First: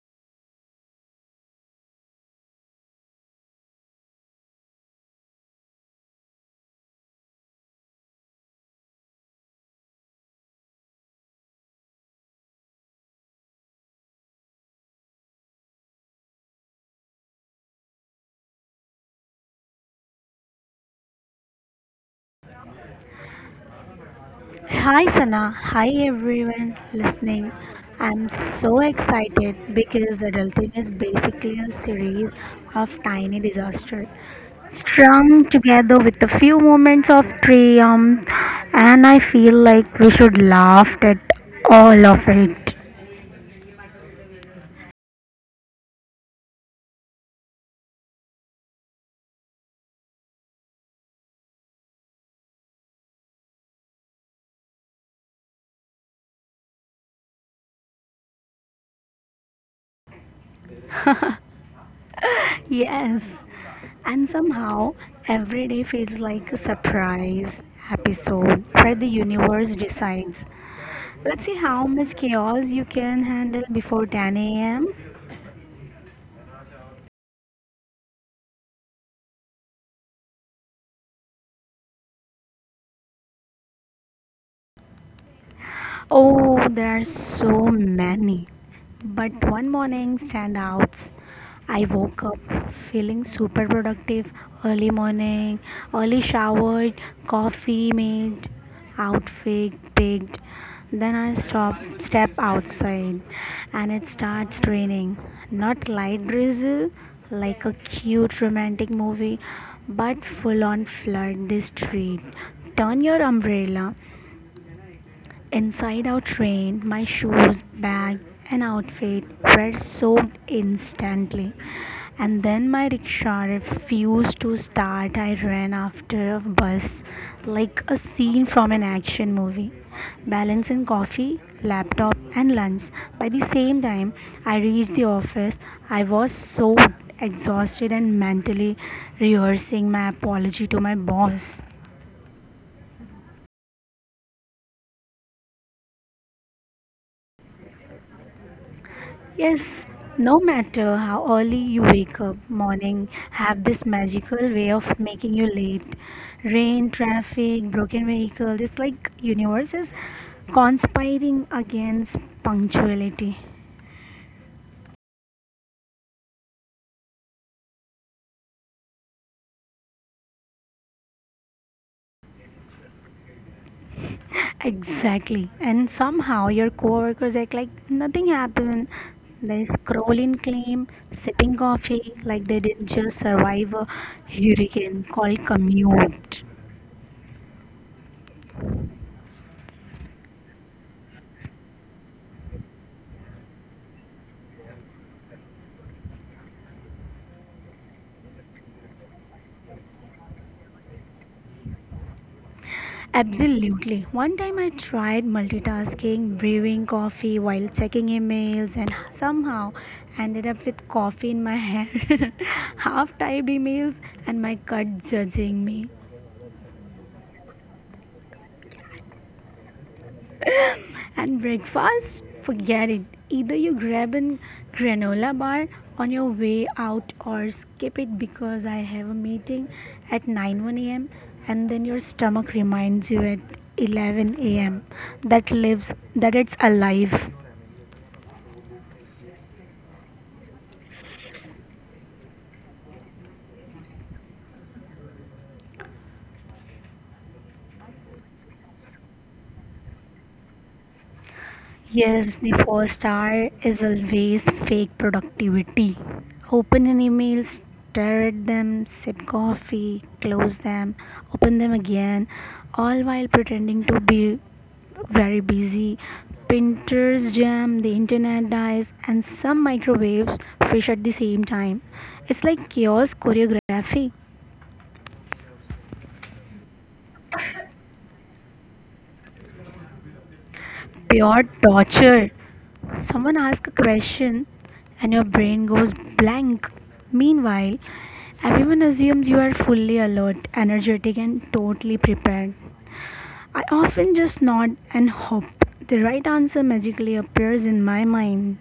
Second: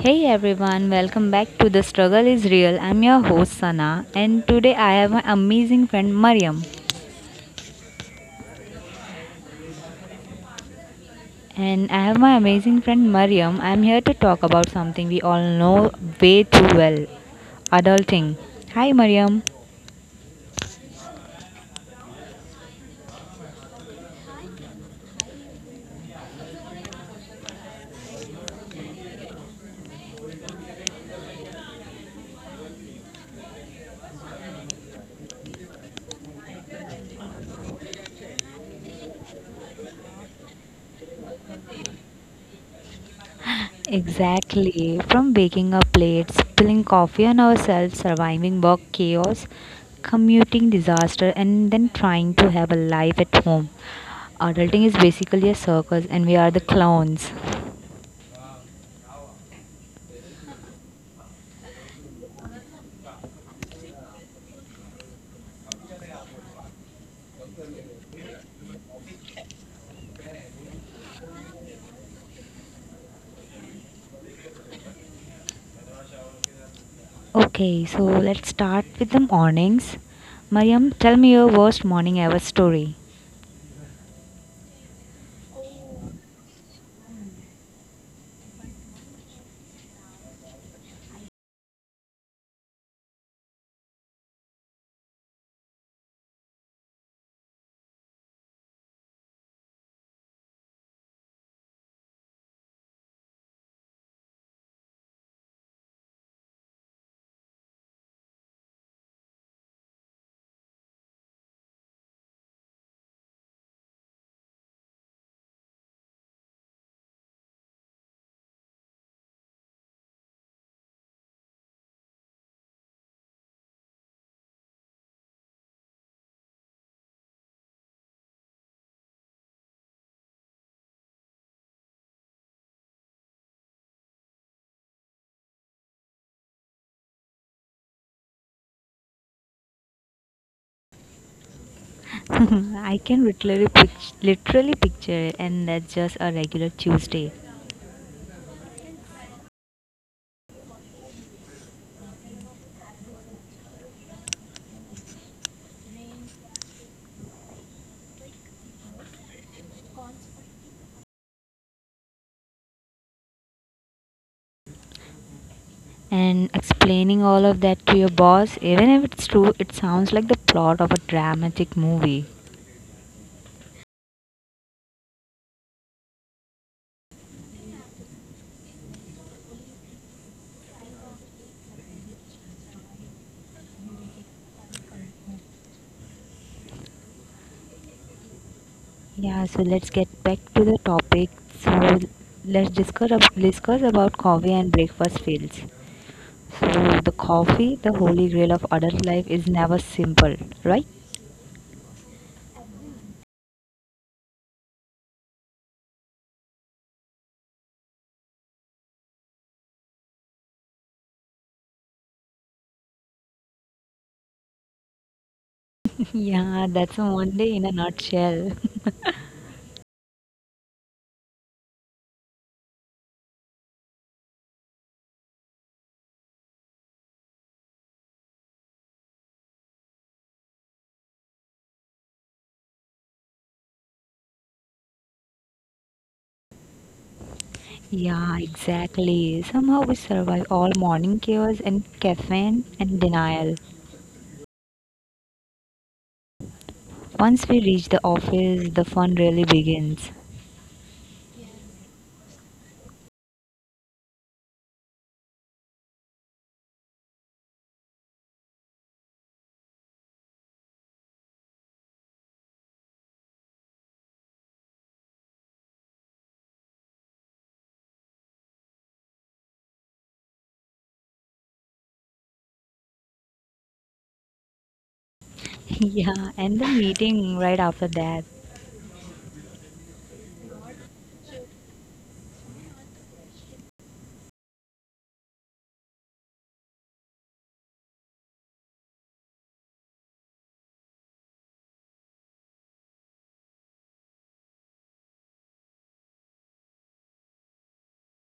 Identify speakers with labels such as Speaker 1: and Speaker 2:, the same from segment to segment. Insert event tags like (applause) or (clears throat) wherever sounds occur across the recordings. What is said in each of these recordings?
Speaker 1: Hey everyone, welcome back to The Struggle is Real. I'm your host Sana, and today I have my amazing friend Mariam. And I have my amazing friend Mariam. I'm here to talk about something we all know way too well, adulting. Hi Mariam.
Speaker 2: Hi Sana, hi everyone listening. I'm so excited because adulting is basically a series of tiny disasters strung together with a few moments of triumph, and I feel like we should laugh at all of it.
Speaker 1: Exactly. From waking up late, spilling coffee on ourselves, surviving work chaos, commuting disaster, and then trying to have a life at home. Adulting is basically a circus, and we are the clowns.
Speaker 2: Yes, and somehow every day feels like a surprise episode where the universe decides. Let's see how much chaos you can handle before 10 a.m.
Speaker 1: Okay, so let's start with the mornings. Mariam, tell me your worst morning ever story.
Speaker 2: Oh, there are so many. But one morning standouts, I woke up feeling super productive early morning, early showered, coffee made, outfit picked. Then I stop step outside and it starts raining. Not light drizzle like a cute romantic movie, but full on flood the street. Turn your umbrella inside out rain, my shoes, bag, and outfit were soaked instantly. And then my rickshaw refused to start. I ran after a bus like a scene from an action movie. Balancing coffee, laptop, and lunch. By the same time I reached the office, I was so exhausted and mentally rehearsing my apology to my boss.
Speaker 1: (laughs) I can literally picture it, and that's just a regular Tuesday.
Speaker 2: Yes, no matter how early you wake up, morning have this magical way of making you late. Rain, traffic, broken vehicle, it's like universe is conspiring against punctuality.
Speaker 1: And explaining all of that to your boss, even if it's true, it sounds like the plot of a dramatic movie.
Speaker 2: Exactly. And somehow your coworkers act like nothing happened. They scroll in claim, sipping coffee like they didn't just survive a hurricane called commute.
Speaker 1: Yeah, so let's get back to the topic. So let's discuss about coffee and breakfast fails. So the coffee, the holy grail of adult life, is never simple, right?
Speaker 2: Absolutely. One time I tried multitasking, brewing coffee while checking emails, and somehow ended up with coffee in my hair, (laughs) half typed emails, and my gut judging me.
Speaker 1: Yeah, that's a one day in a nutshell. (laughs)
Speaker 2: And breakfast? Forget it. Either you grab a granola bar on your way out or skip it because I have a meeting at 9 one a.m. And then your stomach reminds you at 11 a.m. that lives that it's alive.
Speaker 1: Yeah, exactly. Somehow we survive all morning chaos and caffeine and denial. Once we reach the office, the fun really begins.
Speaker 2: Yes, the first hour is always fake productivity. Open an email, stare at them, sip coffee, close them, open them again, all while pretending to be very busy. Printers jam, the internet dies, and some microwaves fish at the same time. It's like chaos choreography,
Speaker 1: (laughs) Yeah, and the meeting right after that.
Speaker 2: pure torture. Someone asks a question and your brain goes blank. Meanwhile, everyone assumes you are fully alert, energetic, and totally prepared. I often just nod and hope the right answer magically appears in my mind.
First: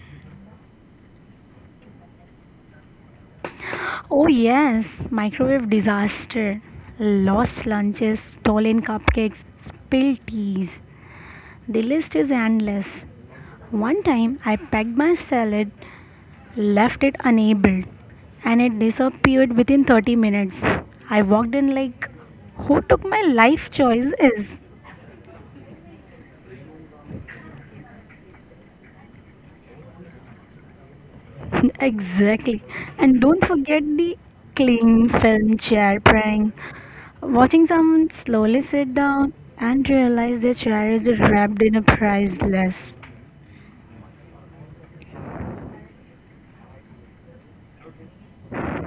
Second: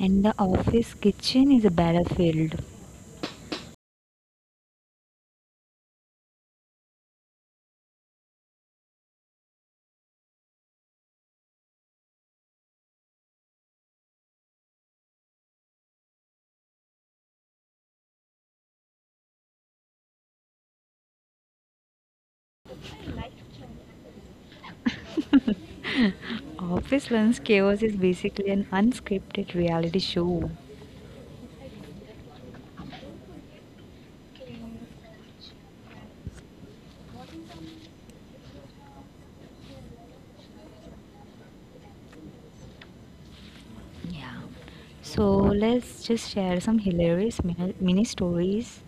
Speaker 1: And the office kitchen is a battlefield.
Speaker 2: Oh, yes, microwave disaster, lost lunches, stolen cupcakes, spilled teas. The list is endless. One time I packed my salad left it enabled and it disappeared within 30 minutes. I walked in like, who took my life choices?
Speaker 1: (laughs) Office Lunch Chaos is basically an unscripted reality show.
Speaker 2: (laughs) Exactly. And don't forget the cling film chair prank. Watching someone slowly sit down and realize their chair is wrapped in a priceless.
Speaker 1: Yeah. So let's just share some hilarious mini stories.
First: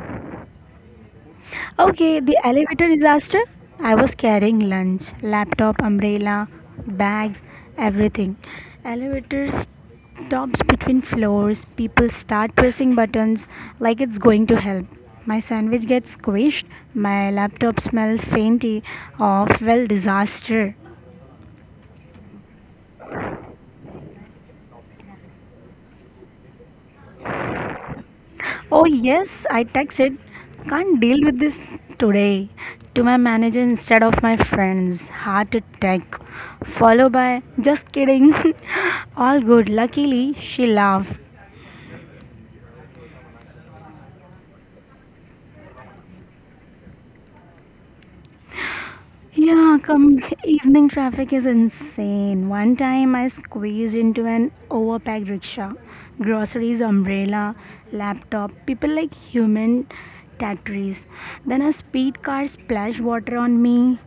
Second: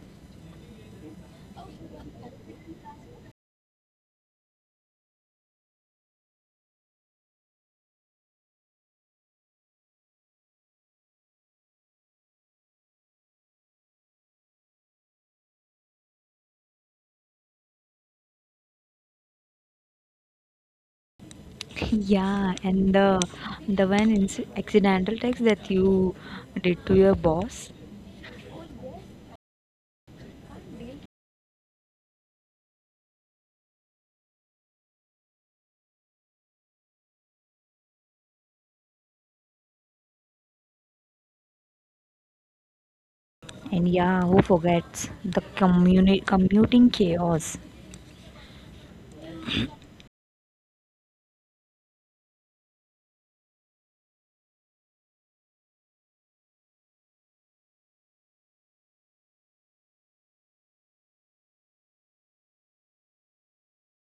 Speaker 2: Okay, the elevator disaster. I was carrying lunch, laptop, umbrella, bags, everything. Elevator stops between floors. People start pressing buttons like it's going to help. My sandwich gets squished. My laptop smells fainty of, well, disaster.
Speaker 1: Yeah, and the accidental text that you did to your boss,
Speaker 2: Oh, yes, I texted. Can't deal with this today. To my manager instead of my friends. Heart attack. Followed by, just kidding. (laughs) All good. Luckily, she laughed.
Speaker 1: and yeah, who forgets the commuting chaos?
Speaker 2: Yeah, come evening traffic is insane. One time I squeezed into an overpacked rickshaw. Groceries, umbrella, laptop, people like human tatteries. Then a speed car splashed water on me.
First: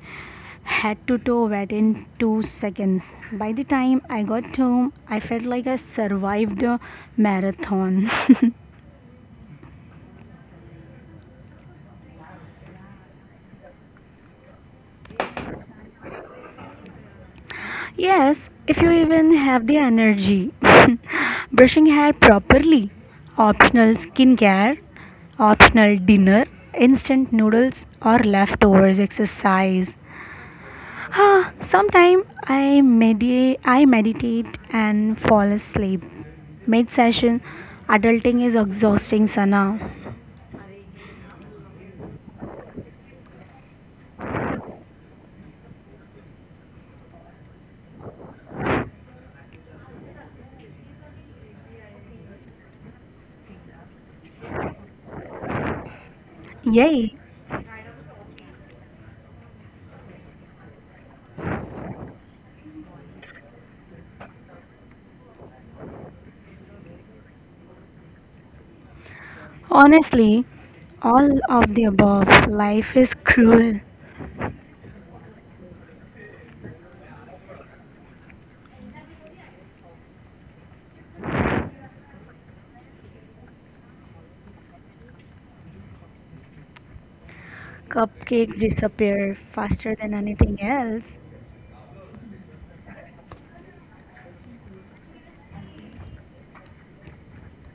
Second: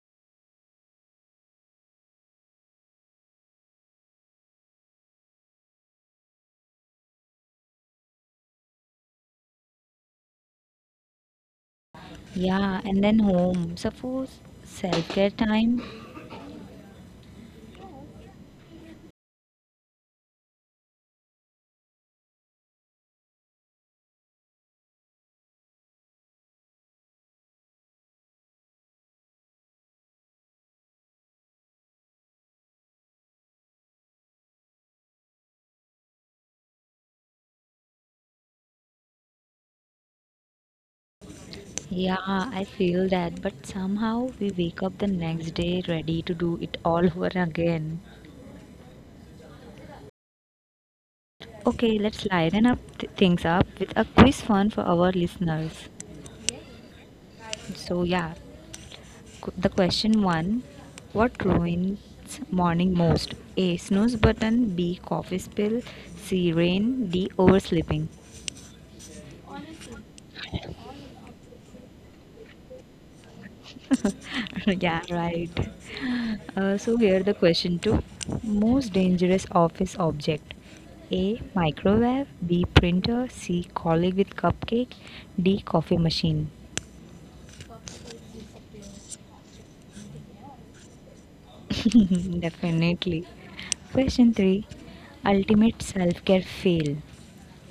Speaker 2: Head to toe wet in 2 seconds. By the time I got home, I felt like I survived a marathon.
Speaker 1: Yeah, and then home. Suppose self care time.
Speaker 2: (laughs) Yes, if you even have the energy. (laughs) Brushing hair properly, optional skincare, optional dinner, instant noodles or leftovers exercise. Ah, sometime I meditate, and fall asleep. Mid session, adulting is exhausting, Sana.
Speaker 1: Yeah, I feel that, but somehow we wake up the next day ready to do it all over again. Okay, let's lighten things up with a quiz fun for our listeners.
Speaker 2: Yay!
Speaker 1: So yeah, the question one, what ruins morning most? A. Snooze button. B. Coffee spill. C. Rain. D. Oversleeping.
Speaker 2: Honestly, all of the above. Life is cruel.
Speaker 1: (laughs) Yeah, right. So here the question two, most dangerous office object? A. Microwave. B. Printer. C. Colleague with cupcake. D. Coffee machine.
Speaker 2: Cupcakes disappear faster than anything else.
Speaker 1: (laughs) Definitely. Question 3, ultimate self care fail.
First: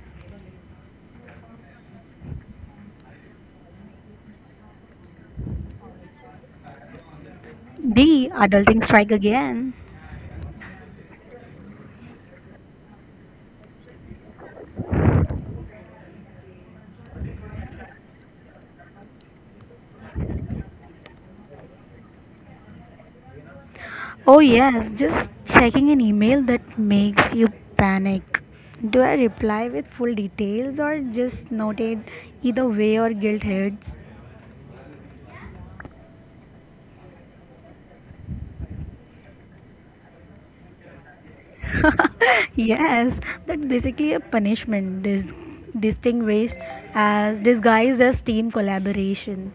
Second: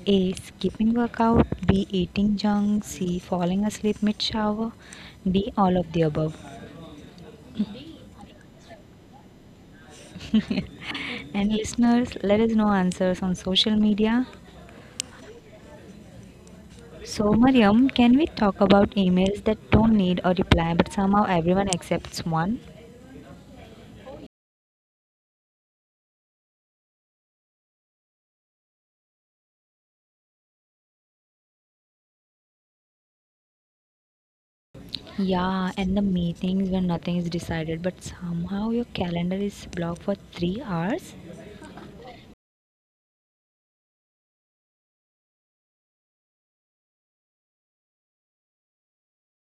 Speaker 1: A. Skipping workout. B. Eating junk. C. Falling asleep mid shower. D. All of the above.
Speaker 2: D. Adulting strike again.
Speaker 1: And listeners, let us know answers on social media. So, Mariam, can we talk about emails that don't need a reply but somehow everyone accepts one?
Speaker 2: Oh, yes, just checking an email that makes you panic. Do I reply with full details or just noted either way or guilt heads?
Speaker 1: Yeah, and the meetings when nothing is decided but somehow your calendar is blocked for 3 hours?
Speaker 2: (laughs) Yes, that's basically a punishment distinguished as disguised as team collaboration.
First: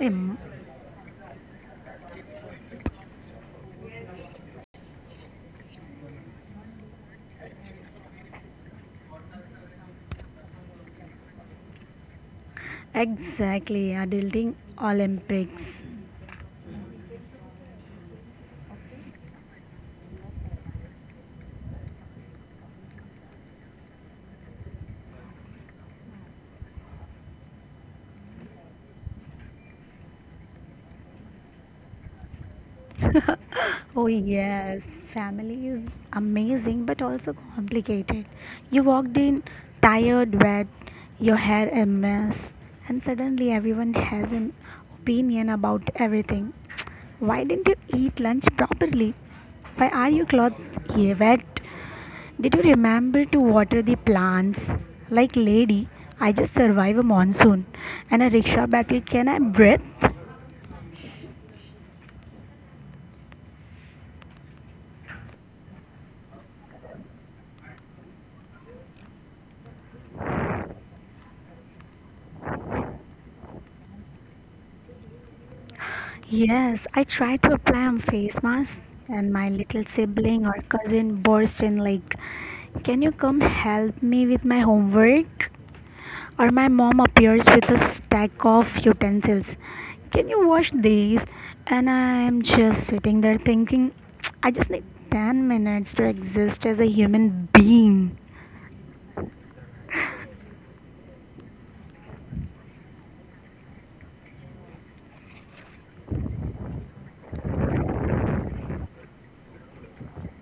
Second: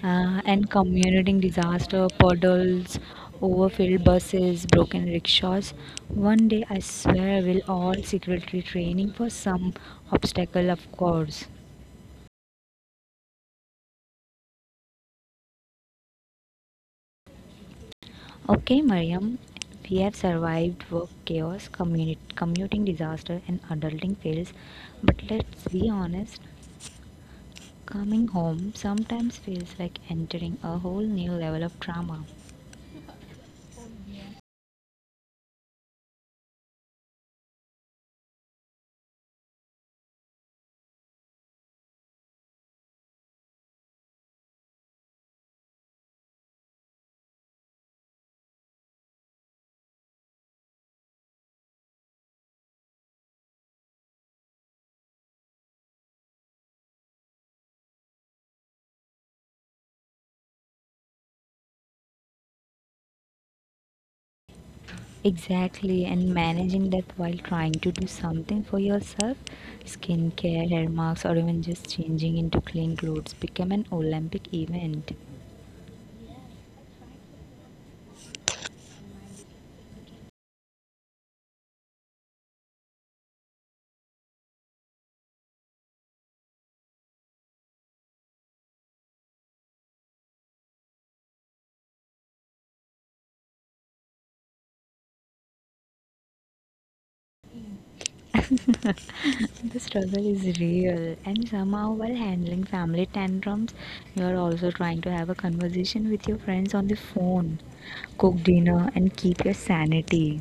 Speaker 2: Em-
Speaker 1: And commuting disaster, puddles, overfilled buses, broken rickshaws. One day, I swear, we'll all secretly training for some obstacle, of course.
Speaker 2: Exactly, adulting Olympics.
Speaker 1: Okay, Mariam, we have survived work chaos, commuting disaster, and adulting fails. But let's be honest, coming home sometimes feels like entering a whole new level of trauma.
Speaker 2: Oh, yes, family is amazing but also complicated. You walked in tired, wet, your hair a mess, and suddenly everyone has an opinion about everything. Why didn't you eat lunch properly? Why are your clothes here wet? Did you remember to water the plants? Like, lady, I just survived a monsoon and a rickshaw battle. Can I breathe?
Speaker 1: Exactly, and managing that while trying to do something for yourself, skincare, hair masks, or even just changing into clean clothes become an Olympic event.
Speaker 2: Yes, I tried to apply on face mask, and my little sibling or cousin burst in like, "Can you come help me with my homework?" Or my mom appears with a stack of utensils. "Can you wash these?" And I'm just sitting there thinking, I just need 10 minutes to exist as a human being.
Speaker 1: (laughs) The struggle is real, and somehow, while handling family tantrums, you are also trying to have a conversation with your friends on the phone, cook dinner, and keep your sanity.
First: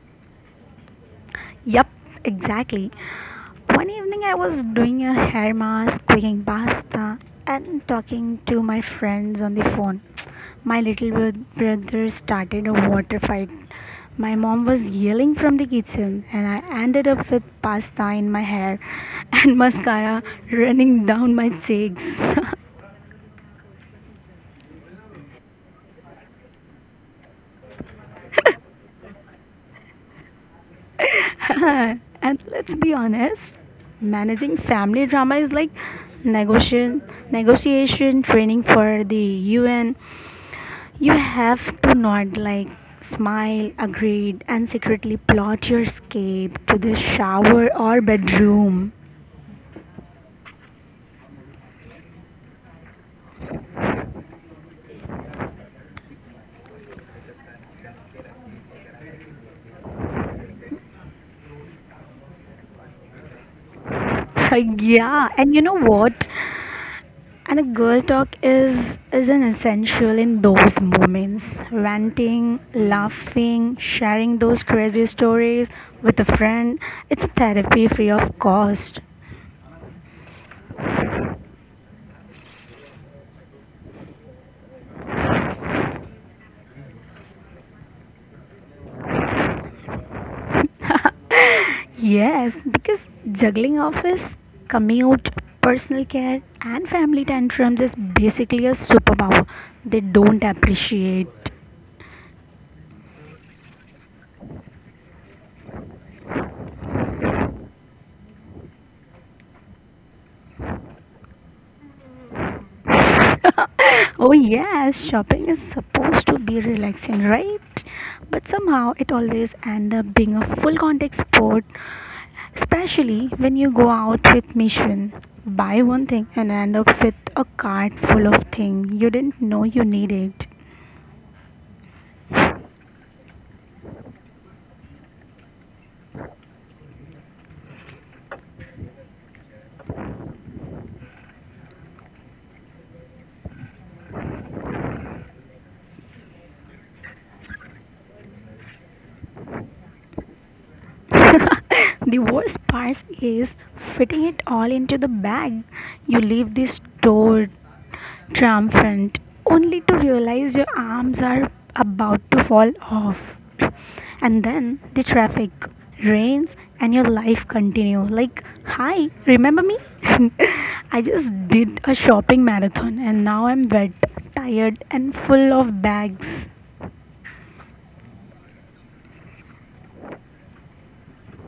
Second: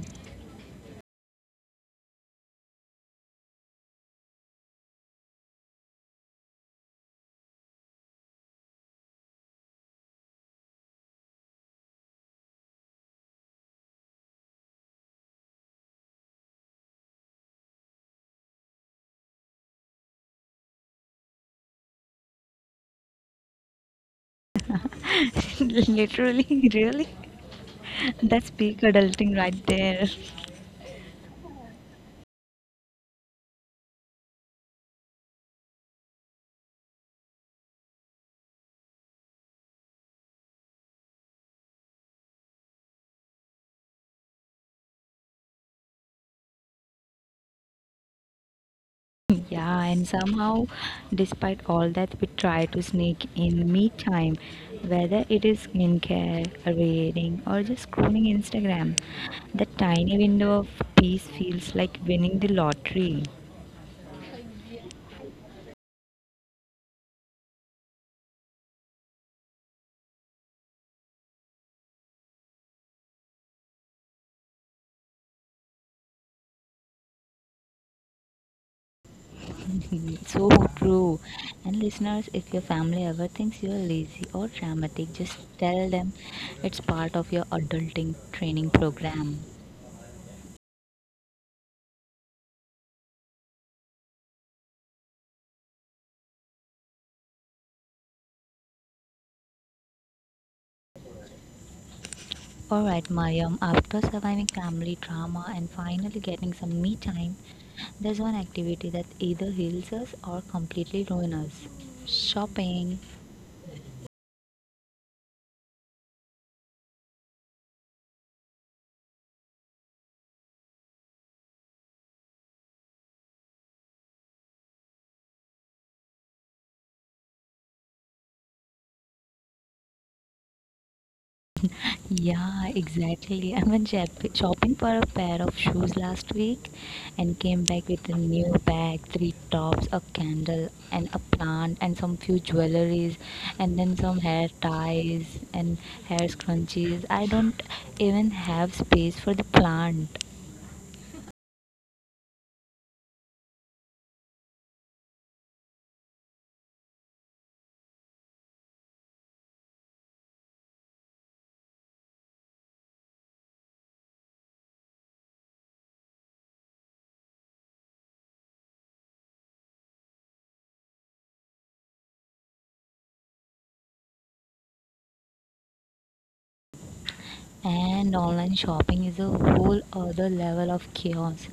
Speaker 2: Yup, exactly. One evening I was doing a hair mask, cooking pasta, and talking to my friends on the phone. My little brother started a water fight. My mom was yelling from the kitchen, and I ended up with pasta in my hair (laughs) and mascara running down my cheeks.
Speaker 1: (laughs) Literally, really, that's peak adulting right there.
Speaker 2: (laughs) And let's be honest, managing family drama is like negotiation negotiation training for the UN. You have to nod like smile, agreed, and secretly plot your escape to the shower or bedroom.
Speaker 1: Yeah, and somehow, despite all that, we try to sneak in me time, whether it is skincare, reading, or just scrolling Instagram. That tiny window of peace feels like winning the lottery.
Speaker 2: (laughs) Yeah, and you know what? And a girl talk is an essential in those moments. Ranting, laughing, sharing those crazy stories with a friend, it's a therapy free of cost.
Speaker 1: (laughs) So true. And listeners, if your family ever thinks you're lazy or dramatic, just tell them it's part of your adulting training program.
Speaker 2: Yes, because juggling office, commute, personal care, and family tantrums is basically a superpower. They don't appreciate.
Speaker 1: Alright, Mariam, after surviving family drama and finally getting some me time, there's one activity that either heals us or completely ruins us, shopping.
Speaker 2: (laughs) Oh, yes, shopping is supposed to be relaxing, right? But somehow it always ends up being a full contact sport, especially when you go out with mission. Buy one thing and end up with a cart full of things you didn't know you needed.
Speaker 1: Yeah, exactly. (laughs) I shopping for a pair of shoes last week and came back with a new bag, three tops, a candle, and a plant, and some few jewelries, and then some hair ties and hair scrunchies. I don't even have space for the plant.
Speaker 2: (laughs) The worst part is fitting it all into the bag. You leave the store triumphant only to realize your arms are about to fall off. (clears throat) And then the traffic rains and your life continues. Like, hi, remember me? (laughs) I just did a shopping marathon and now I'm wet, tired, and full of bags.
Speaker 1: And online shopping is a whole other level of chaos.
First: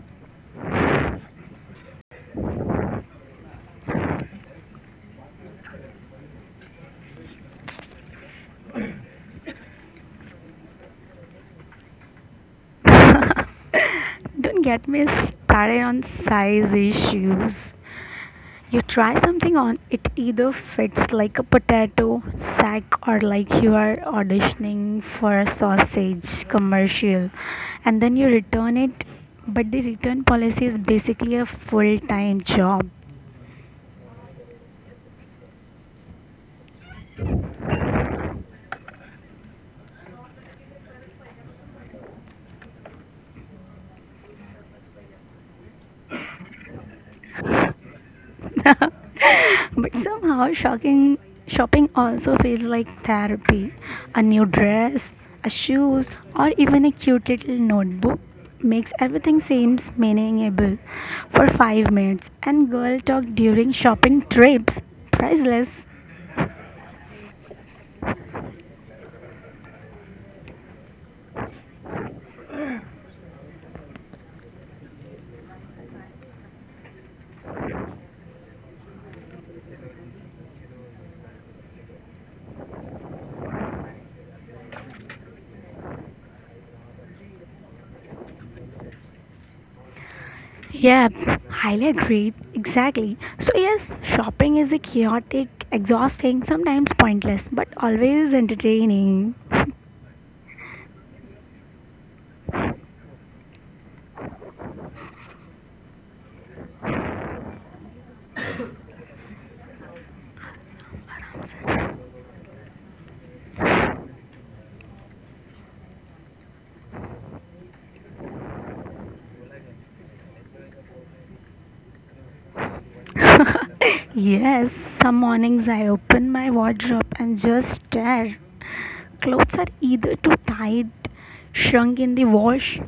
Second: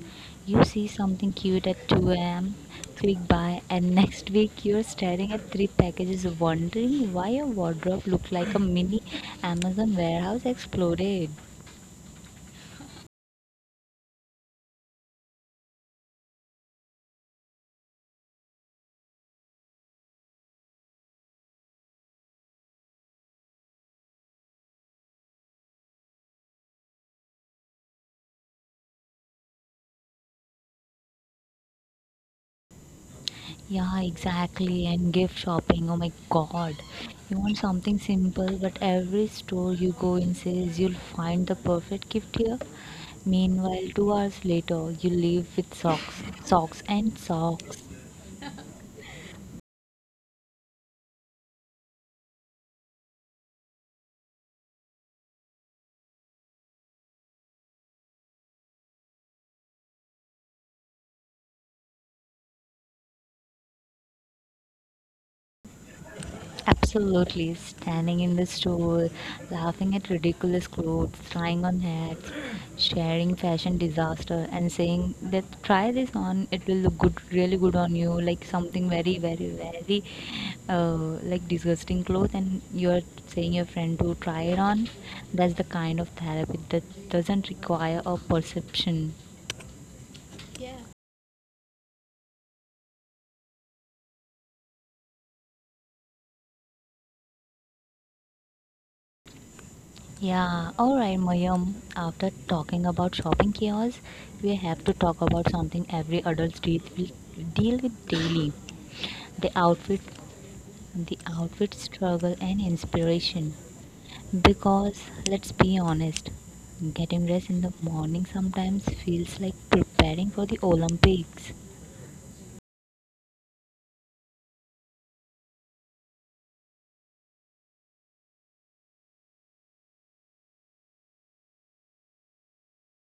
Speaker 1: You see something cute at 2 a.m., click buy, and next week you're staring at three packages wondering why your wardrobe looked like a mini Amazon warehouse exploded.
Speaker 2: Don't get me started on size issues. You try something on, it either fits like a potato sack or like you are auditioning for a sausage commercial, and then you return it. But the return policy is basically a full time job.
Speaker 1: Yeah, exactly. And gift shopping, oh my god. You want something simple, but every store you go in says you'll find the perfect gift here. Meanwhile, 2 hours later, you leave with socks and socks.
Speaker 2: (laughs) But somehow shocking shopping also feels like therapy. A new dress, a shoes, or even a cute little notebook makes everything seems meaningable for 5 minutes. And girl talk during shopping trips priceless.
Speaker 1: Absolutely, standing in the store, laughing at ridiculous clothes, trying on hats, sharing fashion disaster, and saying that try this on, it will look good, really good on you, like something very, very, very uh, like disgusting clothes, and you're saying your friend to try it on. That's the kind of therapy that doesn't require a perception.
Speaker 2: Yep, highly agreed. Exactly. So, yes, shopping is a chaotic, exhausting, sometimes pointless, but always entertaining.
Speaker 1: Yeah, all right, Mayum. After talking about shopping chaos, we have to talk about something every adult deal with daily: the outfit, the outfit struggle, and inspiration. Because let's be honest, getting dressed in the morning sometimes feels like preparing for the Olympics.
Speaker 2: Yes, some mornings I open my wardrobe and just stare. Clothes are either too tight, shrunk in the wash,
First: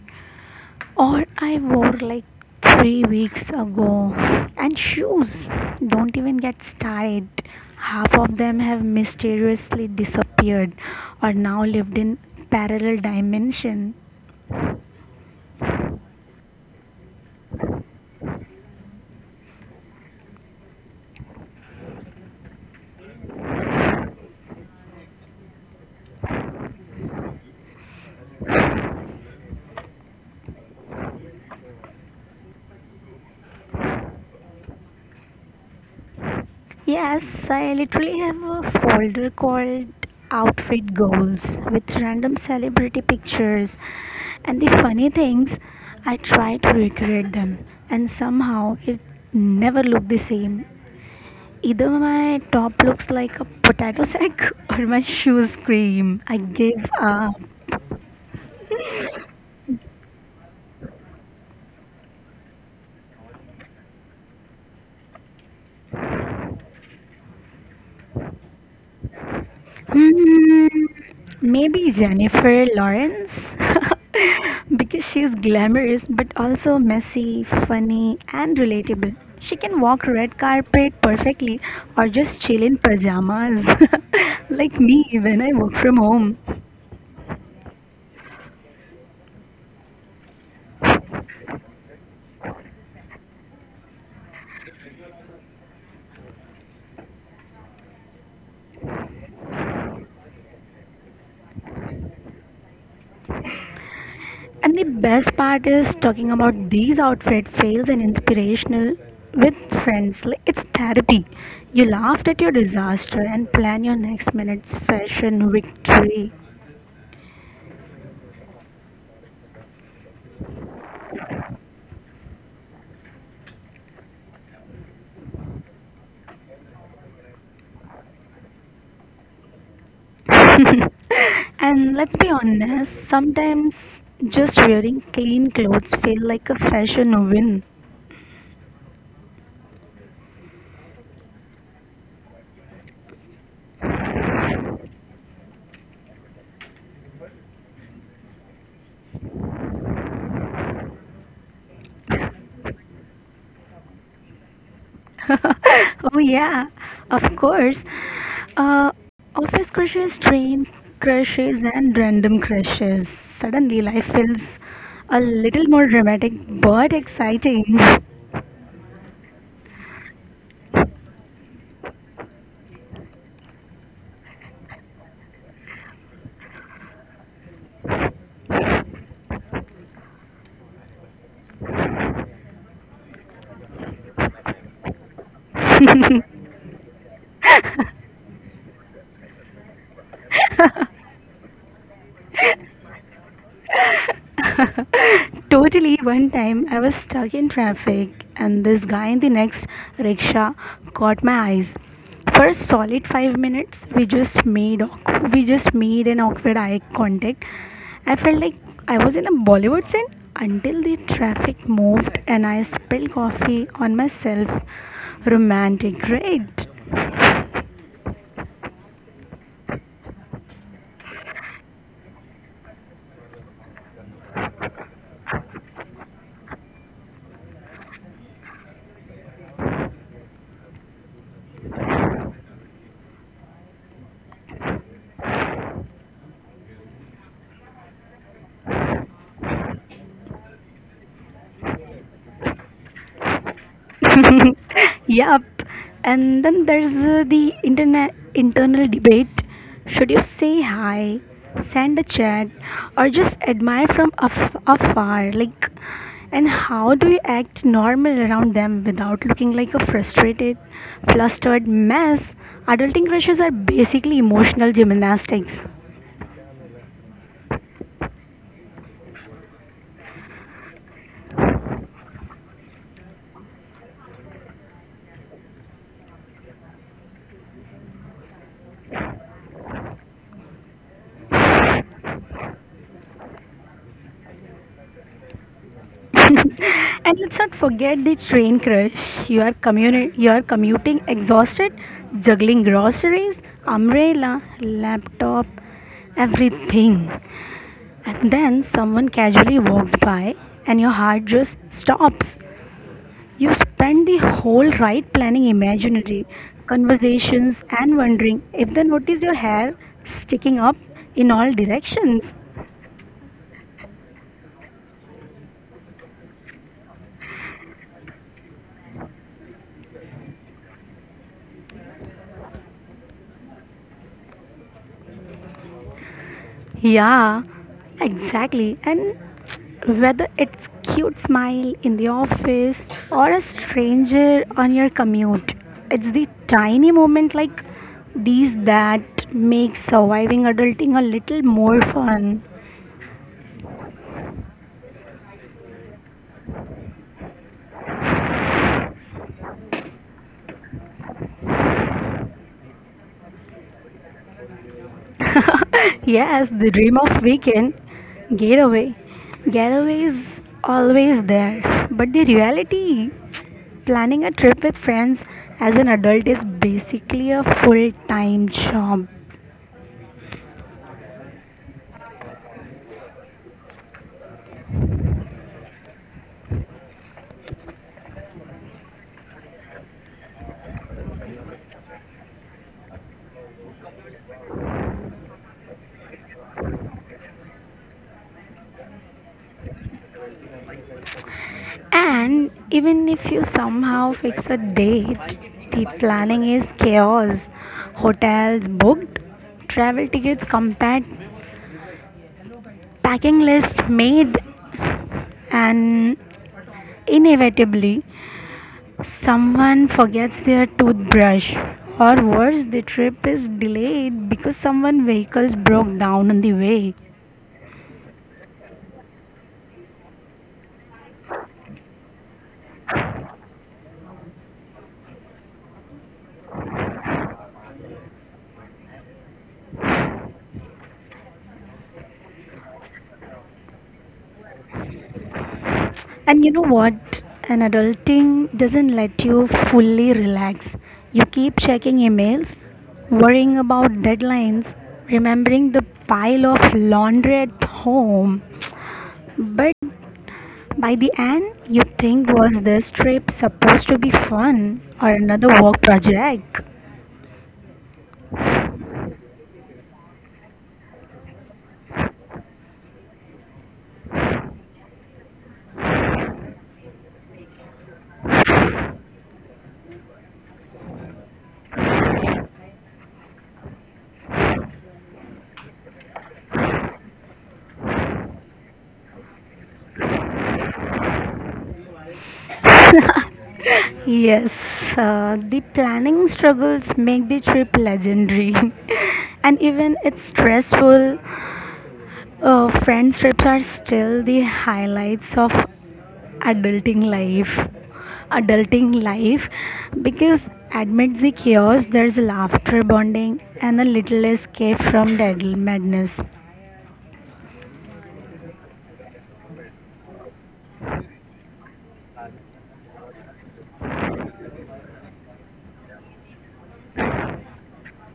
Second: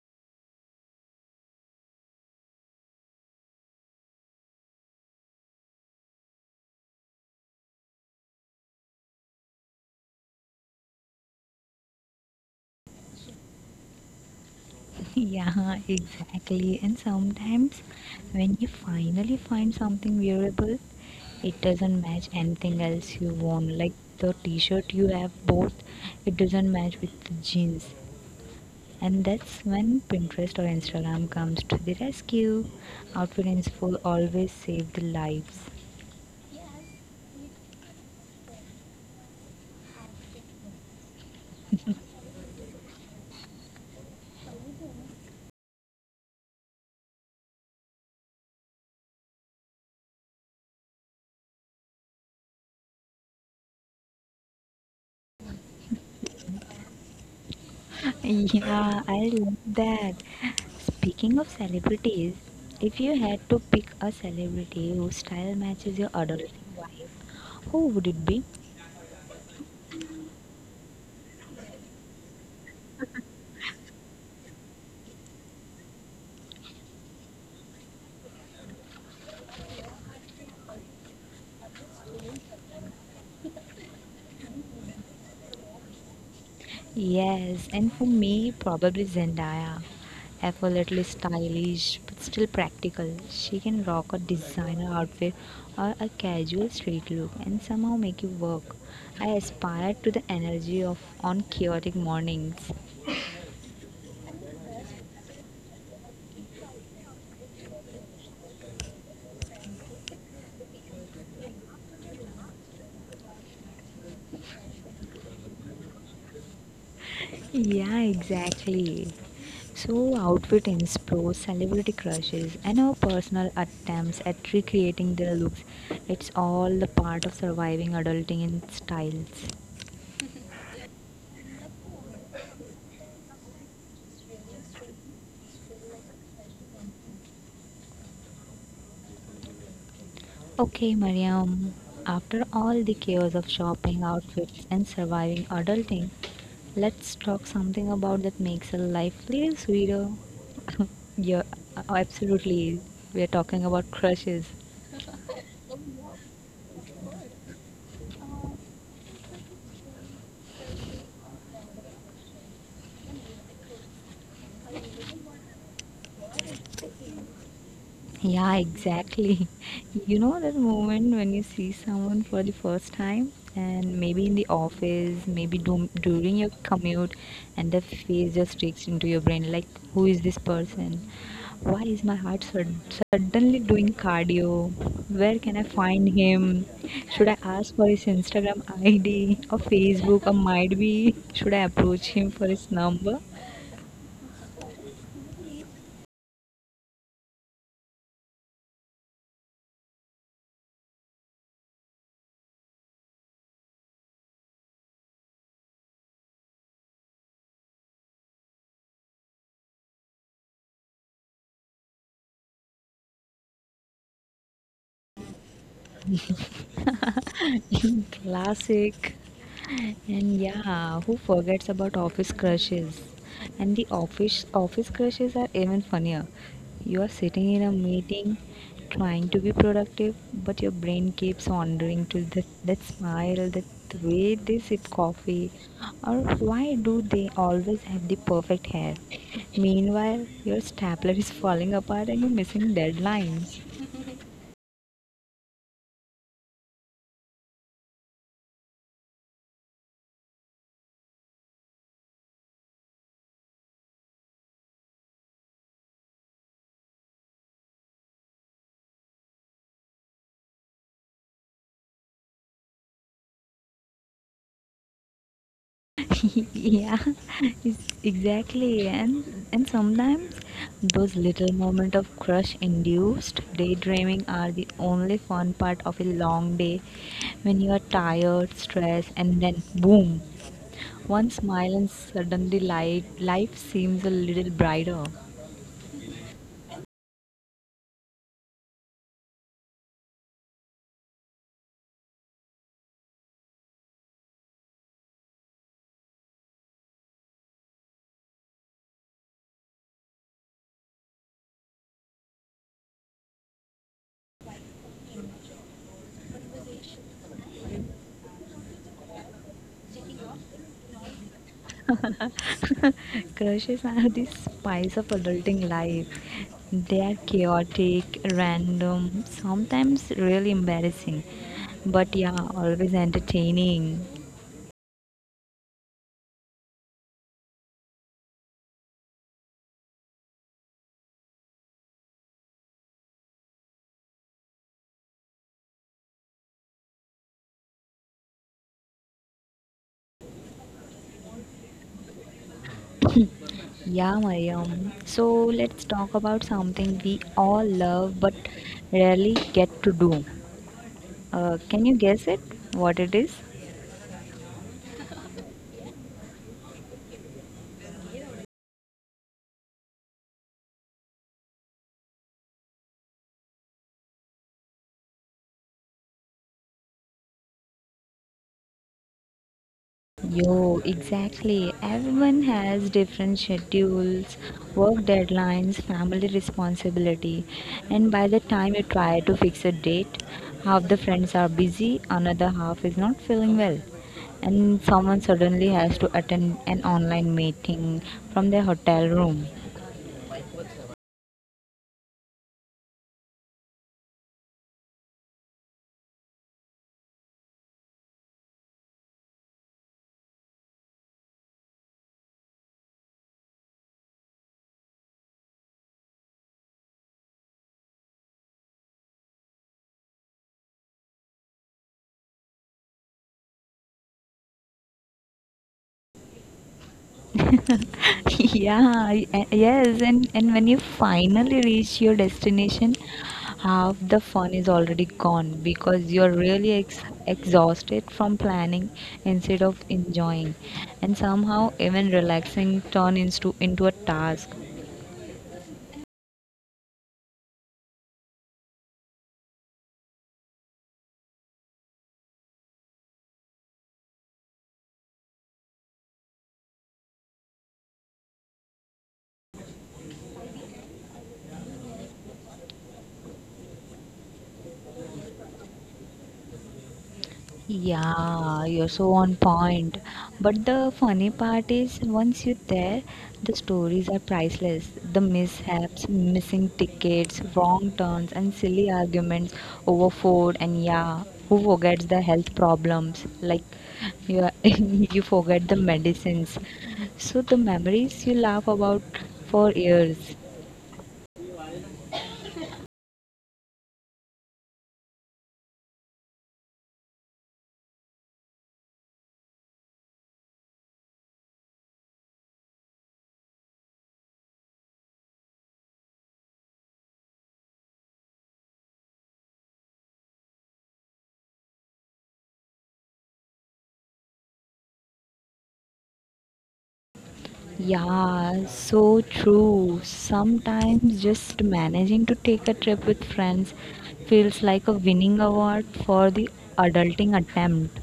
Speaker 2: or I wore like 3 weeks ago. And shoes don't even get started. Half of them have mysteriously disappeared or now lived in parallel dimension.
Speaker 1: Yeah, (laughs) exactly. And sometimes when you finally find something wearable, it doesn't match anything else you worn. Like the t-shirt you have bought, it doesn't match with the jeans. And that's when Pinterest or Instagram comes to the rescue. Outfit inspo always save the lives.
Speaker 2: Yes, I literally have a folder called Outfit Goals with random celebrity pictures. And the funny things, I try to recreate them, and somehow it never looked the same. Either my top looks like a potato sack (laughs) or my shoes scream. I gave up.
Speaker 1: Yeah, I love that. Speaking of celebrities, if you had to pick a celebrity whose style matches your adolescent life, who would it be?
Speaker 2: Hmm, maybe Jennifer Lawrence? (laughs) Because she's glamorous but also messy, funny, and relatable. She can walk red carpet perfectly or just chill in pajamas, (laughs) like me when I work from home.
Speaker 1: Yes, and for me, probably Zendaya. Effortlessly stylish but still practical. She can rock a designer outfit or a casual street look and somehow make it work. I aspire to the energy of on chaotic mornings.
Speaker 2: And the best part is talking about these outfit fails and inspirational with friends. Like it's therapy. You laughed at your disaster and plan your next minute's fashion victory.
Speaker 1: Yeah, exactly. So, outfit explores celebrity crushes and our personal attempts at recreating their looks. It's all the part of surviving adulting in styles.
Speaker 2: (laughs) And let's be honest, sometimes just wearing clean clothes feel like a fashion win.
Speaker 1: Okay, Mariam, after all the chaos of shopping, outfits, and surviving adulting, let's talk something about that makes a life little sweeter. (laughs) Yeah, absolutely. We are talking about crushes.
Speaker 2: (laughs) Oh yeah, of course. Uh, Office crushes, train crushes, and random crushes. Suddenly, life feels a little more dramatic but exciting. (laughs)
Speaker 1: Yeah, exactly. (laughs) You know that moment when you see someone for the first time, and maybe in the office, maybe during your commute, and the face just sticks into your brain like, who is this person? Why is my suddenly doing cardio? Where can I find him? Should I ask for his Instagram ID or Facebook, or might be should I approach him for his number?
Speaker 2: Totally, one time I was stuck in traffic and this guy in the next rickshaw caught my eyes. For a solid 5 minutes, we just made an awkward eye contact. I felt like I was in a Bollywood scene until the traffic moved and I spilled coffee on myself. Romantic, right?
Speaker 1: (laughs) Classic. And yeah, who forgets about office crushes? And the office crushes are even funnier. You are sitting in a meeting trying to be productive, but your brain keeps wandering to that smile, that way they sip coffee, or why do they always have the perfect hair? Meanwhile, your stapler is falling apart and you're missing deadlines.
Speaker 2: (laughs) Yup. And then there's the internet internal debate. Should you say hi, send a chat, or just admire from afar? Like, and how do you act normal around them without looking like a flustered mess? Adulting crushes are basically emotional gymnastics.
Speaker 1: (laughs) Yeah, it's exactly, and sometimes those little moment of crush induced daydreaming are the only fun part of a long day when you are tired stressed and then boom, one smile and suddenly life seems a little brighter.
Speaker 2: (laughs) And let's not forget the train crush. You are commuting exhausted, juggling groceries, umbrella, laptop, everything. And then someone casually walks by and your heart just stops. You spend the whole ride planning imaginary conversations and wondering if they notice your hair sticking up in all directions.
Speaker 1: (laughs) Crushes are the spice of adulting life. They are chaotic, random, sometimes really embarrassing, but yeah, always entertaining.
Speaker 2: Yeah, exactly. And whether it's cute smile in the office or a stranger on your commute, it's the tiny moment like these that make surviving adulting a little more fun.
Speaker 1: Yeah, Mariam. So let's talk about something we all love but rarely get to do. Can you guess it? What it is?
Speaker 2: Yes, the dream of weekend getaway. Getaway is always there, but the reality planning a trip with friends as an adult is basically a full-time job.
Speaker 1: Yo, exactly. Everyone has different schedules, work deadlines, family responsibility, and by the time you try to fix a date, half the friends are busy, another half is not feeling well, and someone suddenly has to attend an online meeting from their hotel room.
Speaker 2: And even if you somehow fix a date, the planning is chaos. Hotels booked, travel tickets compared, packing list made, and inevitably someone forgets their toothbrush. Or worse, the trip is delayed because someone's vehicles broke down on the way.
Speaker 1: (laughs) Yeah, yes, and when you finally reach your destination half the fun is already gone because you're really exhausted from planning instead of enjoying, and somehow even relaxing turn into a task.
Speaker 2: And you know what? An adulting doesn't let you fully relax. You keep checking emails, worrying about deadlines, remembering the pile of laundry at home. But by the end, you think, was this trip supposed to be fun or another work project?
Speaker 1: Yeah, you're so on point. But the funny part is, once you're there, the stories are priceless. The mishaps, missing tickets, wrong turns, and silly arguments over food, and yeah, who forgets the health problems? Like, you, (laughs) you forget the medicines. So, the memories you laugh about for years.
Speaker 2: Yes, the planning struggles make the trip legendary. (laughs) And even it's stressful, friend trips are still the highlights of adulting life. adulting life because amidst the chaos, there's laughter, bonding, and a little escape from deadly madness.
Speaker 1: Yeah, so true. Sometimes just managing to take a trip with friends feels like a winning award for the adulting attempt.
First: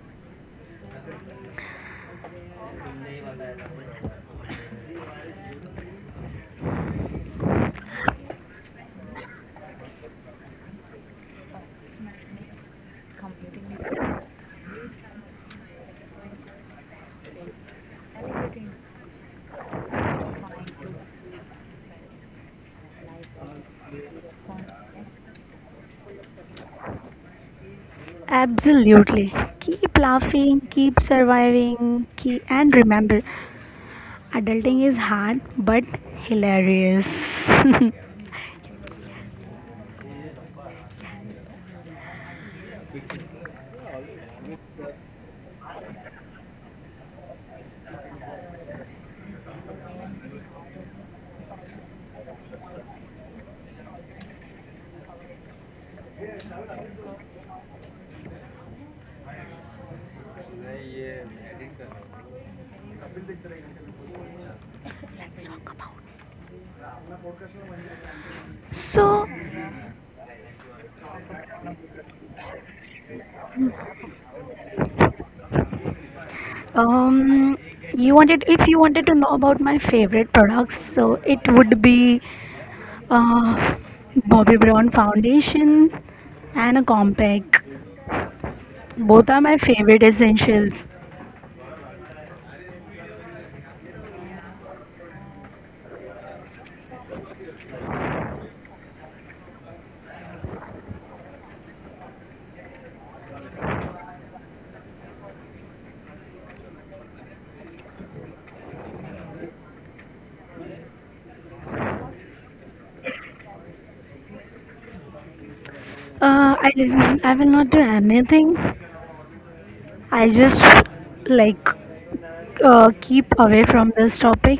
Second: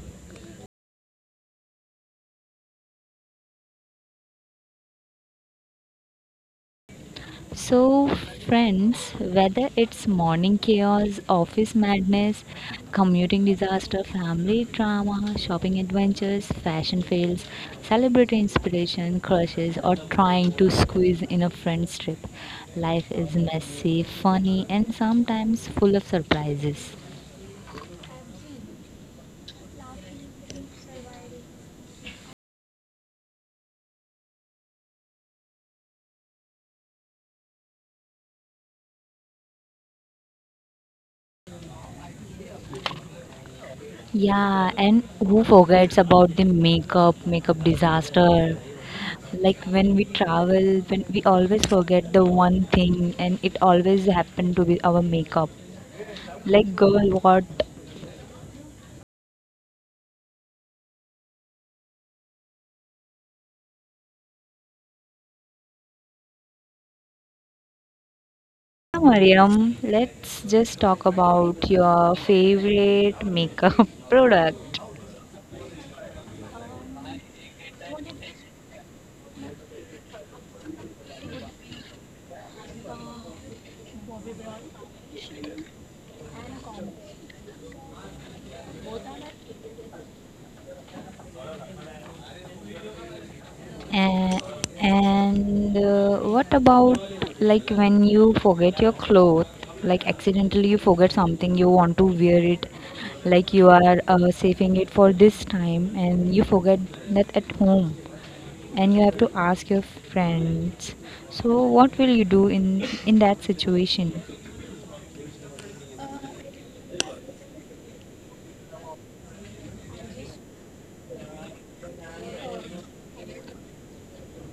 Speaker 1: So, friends, whether it's morning chaos, office madness, commuting disaster, family drama, shopping adventures, fashion fails, celebrity inspiration, crushes, or trying to squeeze in a friend's trip, life is messy, funny, and sometimes full of surprises.
Speaker 2: Absolutely. Keep laughing, keep surviving, keep, and remember, adulting is hard but hilarious. (laughs) Let's
Speaker 1: Yeah, and who forgets about the makeup disaster, like when we travel when we always forget the one thing and it always happened to be our makeup, like girl what.
Speaker 2: talk about.
Speaker 1: Yeah,
Speaker 2: So,
Speaker 1: Mariam, let's just talk about your favorite makeup (laughs) product.
Speaker 2: Um, you wanted if you wanted to know about my favorite products, so it would be uh, Bobbi Brown foundation and a compact. Both are my favorite essentials.
Speaker 1: And, and What about like when you forget your clothes, like accidentally you forget something you want to wear it, like you are saving it for this time and you forget that at home and you have to ask your friends, so what will you do in that situation?
Speaker 2: I will not do anything. I just like keep away from this topic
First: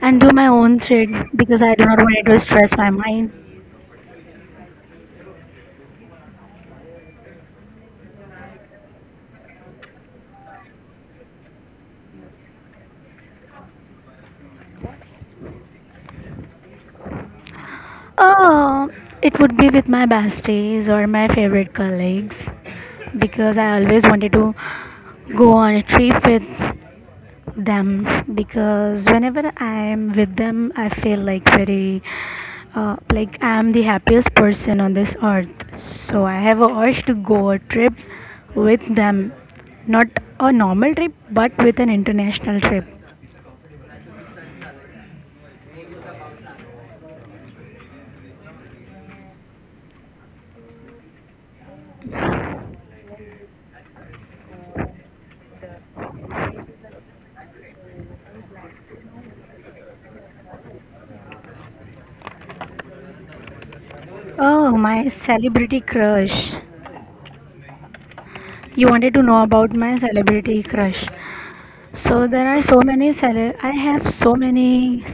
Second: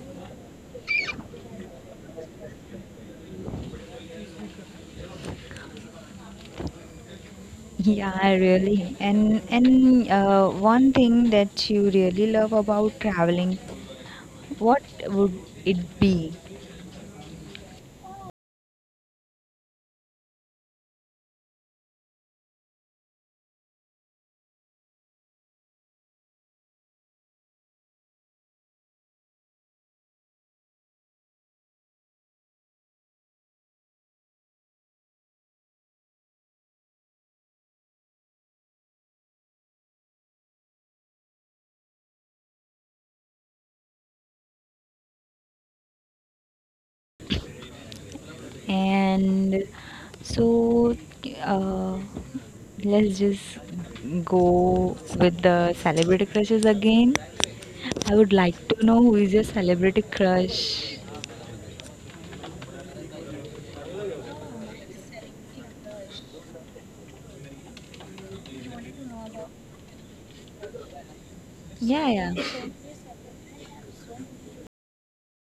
Speaker 2: and do my own shit because I do not want it to stress my mind.
Speaker 1: Yeah really, and one thing that you really love about traveling, what would it be?
Speaker 2: Oh, it would be with my besties or my favorite colleagues because I always wanted to go on a trip with them because whenever I'm with them, I feel like very like I'm the happiest person on this earth. So I have a urge to go a trip with them, not a normal trip, but with an international trip.
Speaker 1: And so uh, let's just go with the celebrity crushes again. I would like to know who is your celebrity crush.
Speaker 2: Oh, my celebrity crush. You wanted to know about my celebrity crush.
Speaker 1: Yeah, yeah.
Speaker 2: So there are so many I have so many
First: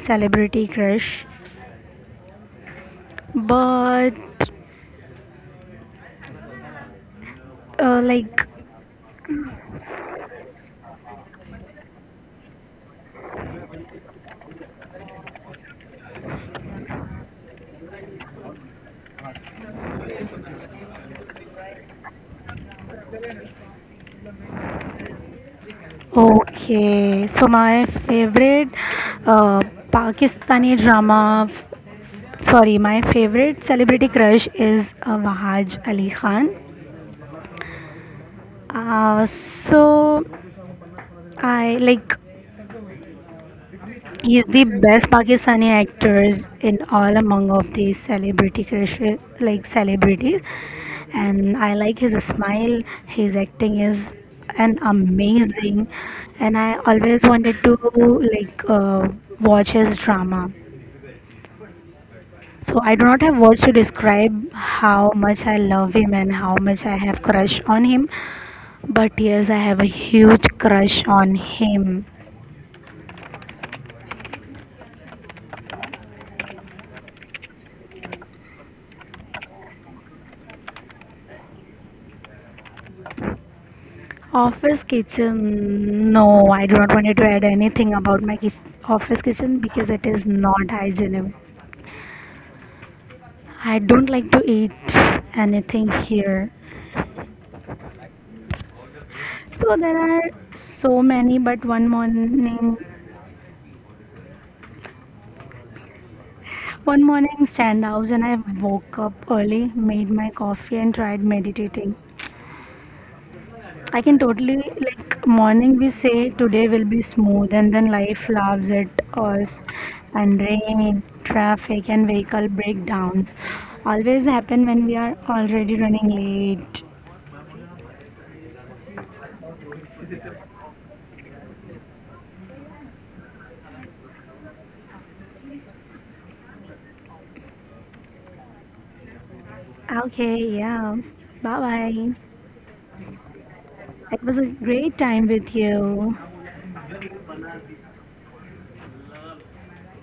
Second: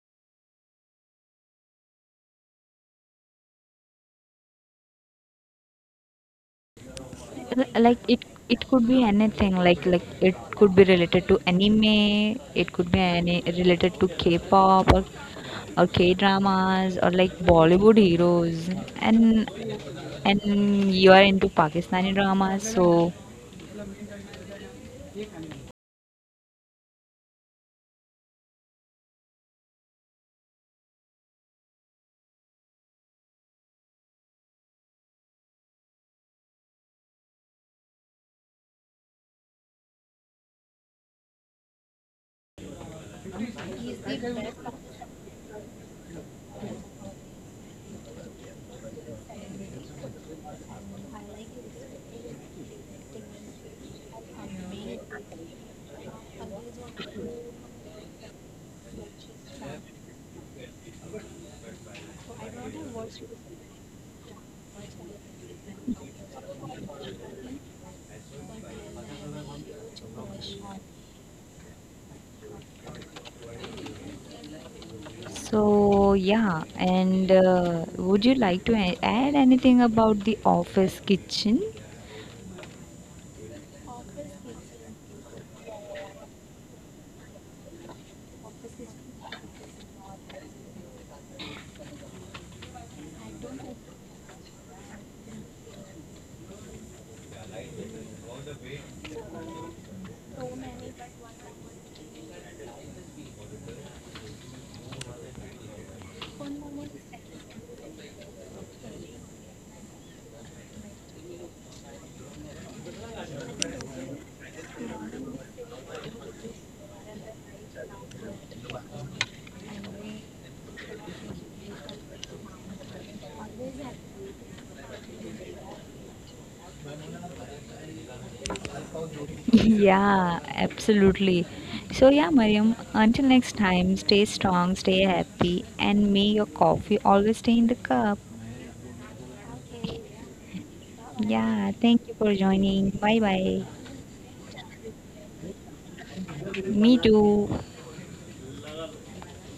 Speaker 2: celebrity crush, but
Speaker 1: L-
Speaker 2: uh,
Speaker 1: like it
Speaker 2: like
Speaker 1: it could be anything, like it could be related to anime, it could be any related to k-pop or k-dramas or like bollywood heroes, and and you are into pakistani dramas so.
Speaker 2: okay, so my favorite uh, Pakistani drama, sorry, my favorite celebrity crush is Wahaj Ali Khan. So I like he's the best Pakistani actors in all among of these celebrity crushes, like celebrities, and I like his smile. His acting is an amazing, and I always wanted to like watch his drama. So I do not have words to describe how much I love him and how much I have crush on him. But yes, I have a huge crush on him.
Speaker 1: So yeah, and would you like to add anything about the office kitchen?
Speaker 2: Office kitchen, no, I do not want to add anything about my office kitchen because it is not hygienic. I don't like to eat anything here. So there are so many, but one morning standouts, and I woke up early, made my coffee, and tried meditating. I can totally like morning. We say today will be smooth, and then life laughs at us, and rain, traffic, and vehicle breakdowns always happen when we are already running late.
Speaker 1: Yeah, absolutely. So, yeah, Mariam, until next time, stay strong, stay happy, and may your coffee always stay in the cup.
Speaker 2: Okay, yeah. Bye
Speaker 1: Yeah,
Speaker 2: bye.
Speaker 1: thank you for joining. Bye bye.
Speaker 2: It was a great time with you.
Speaker 1: Me too.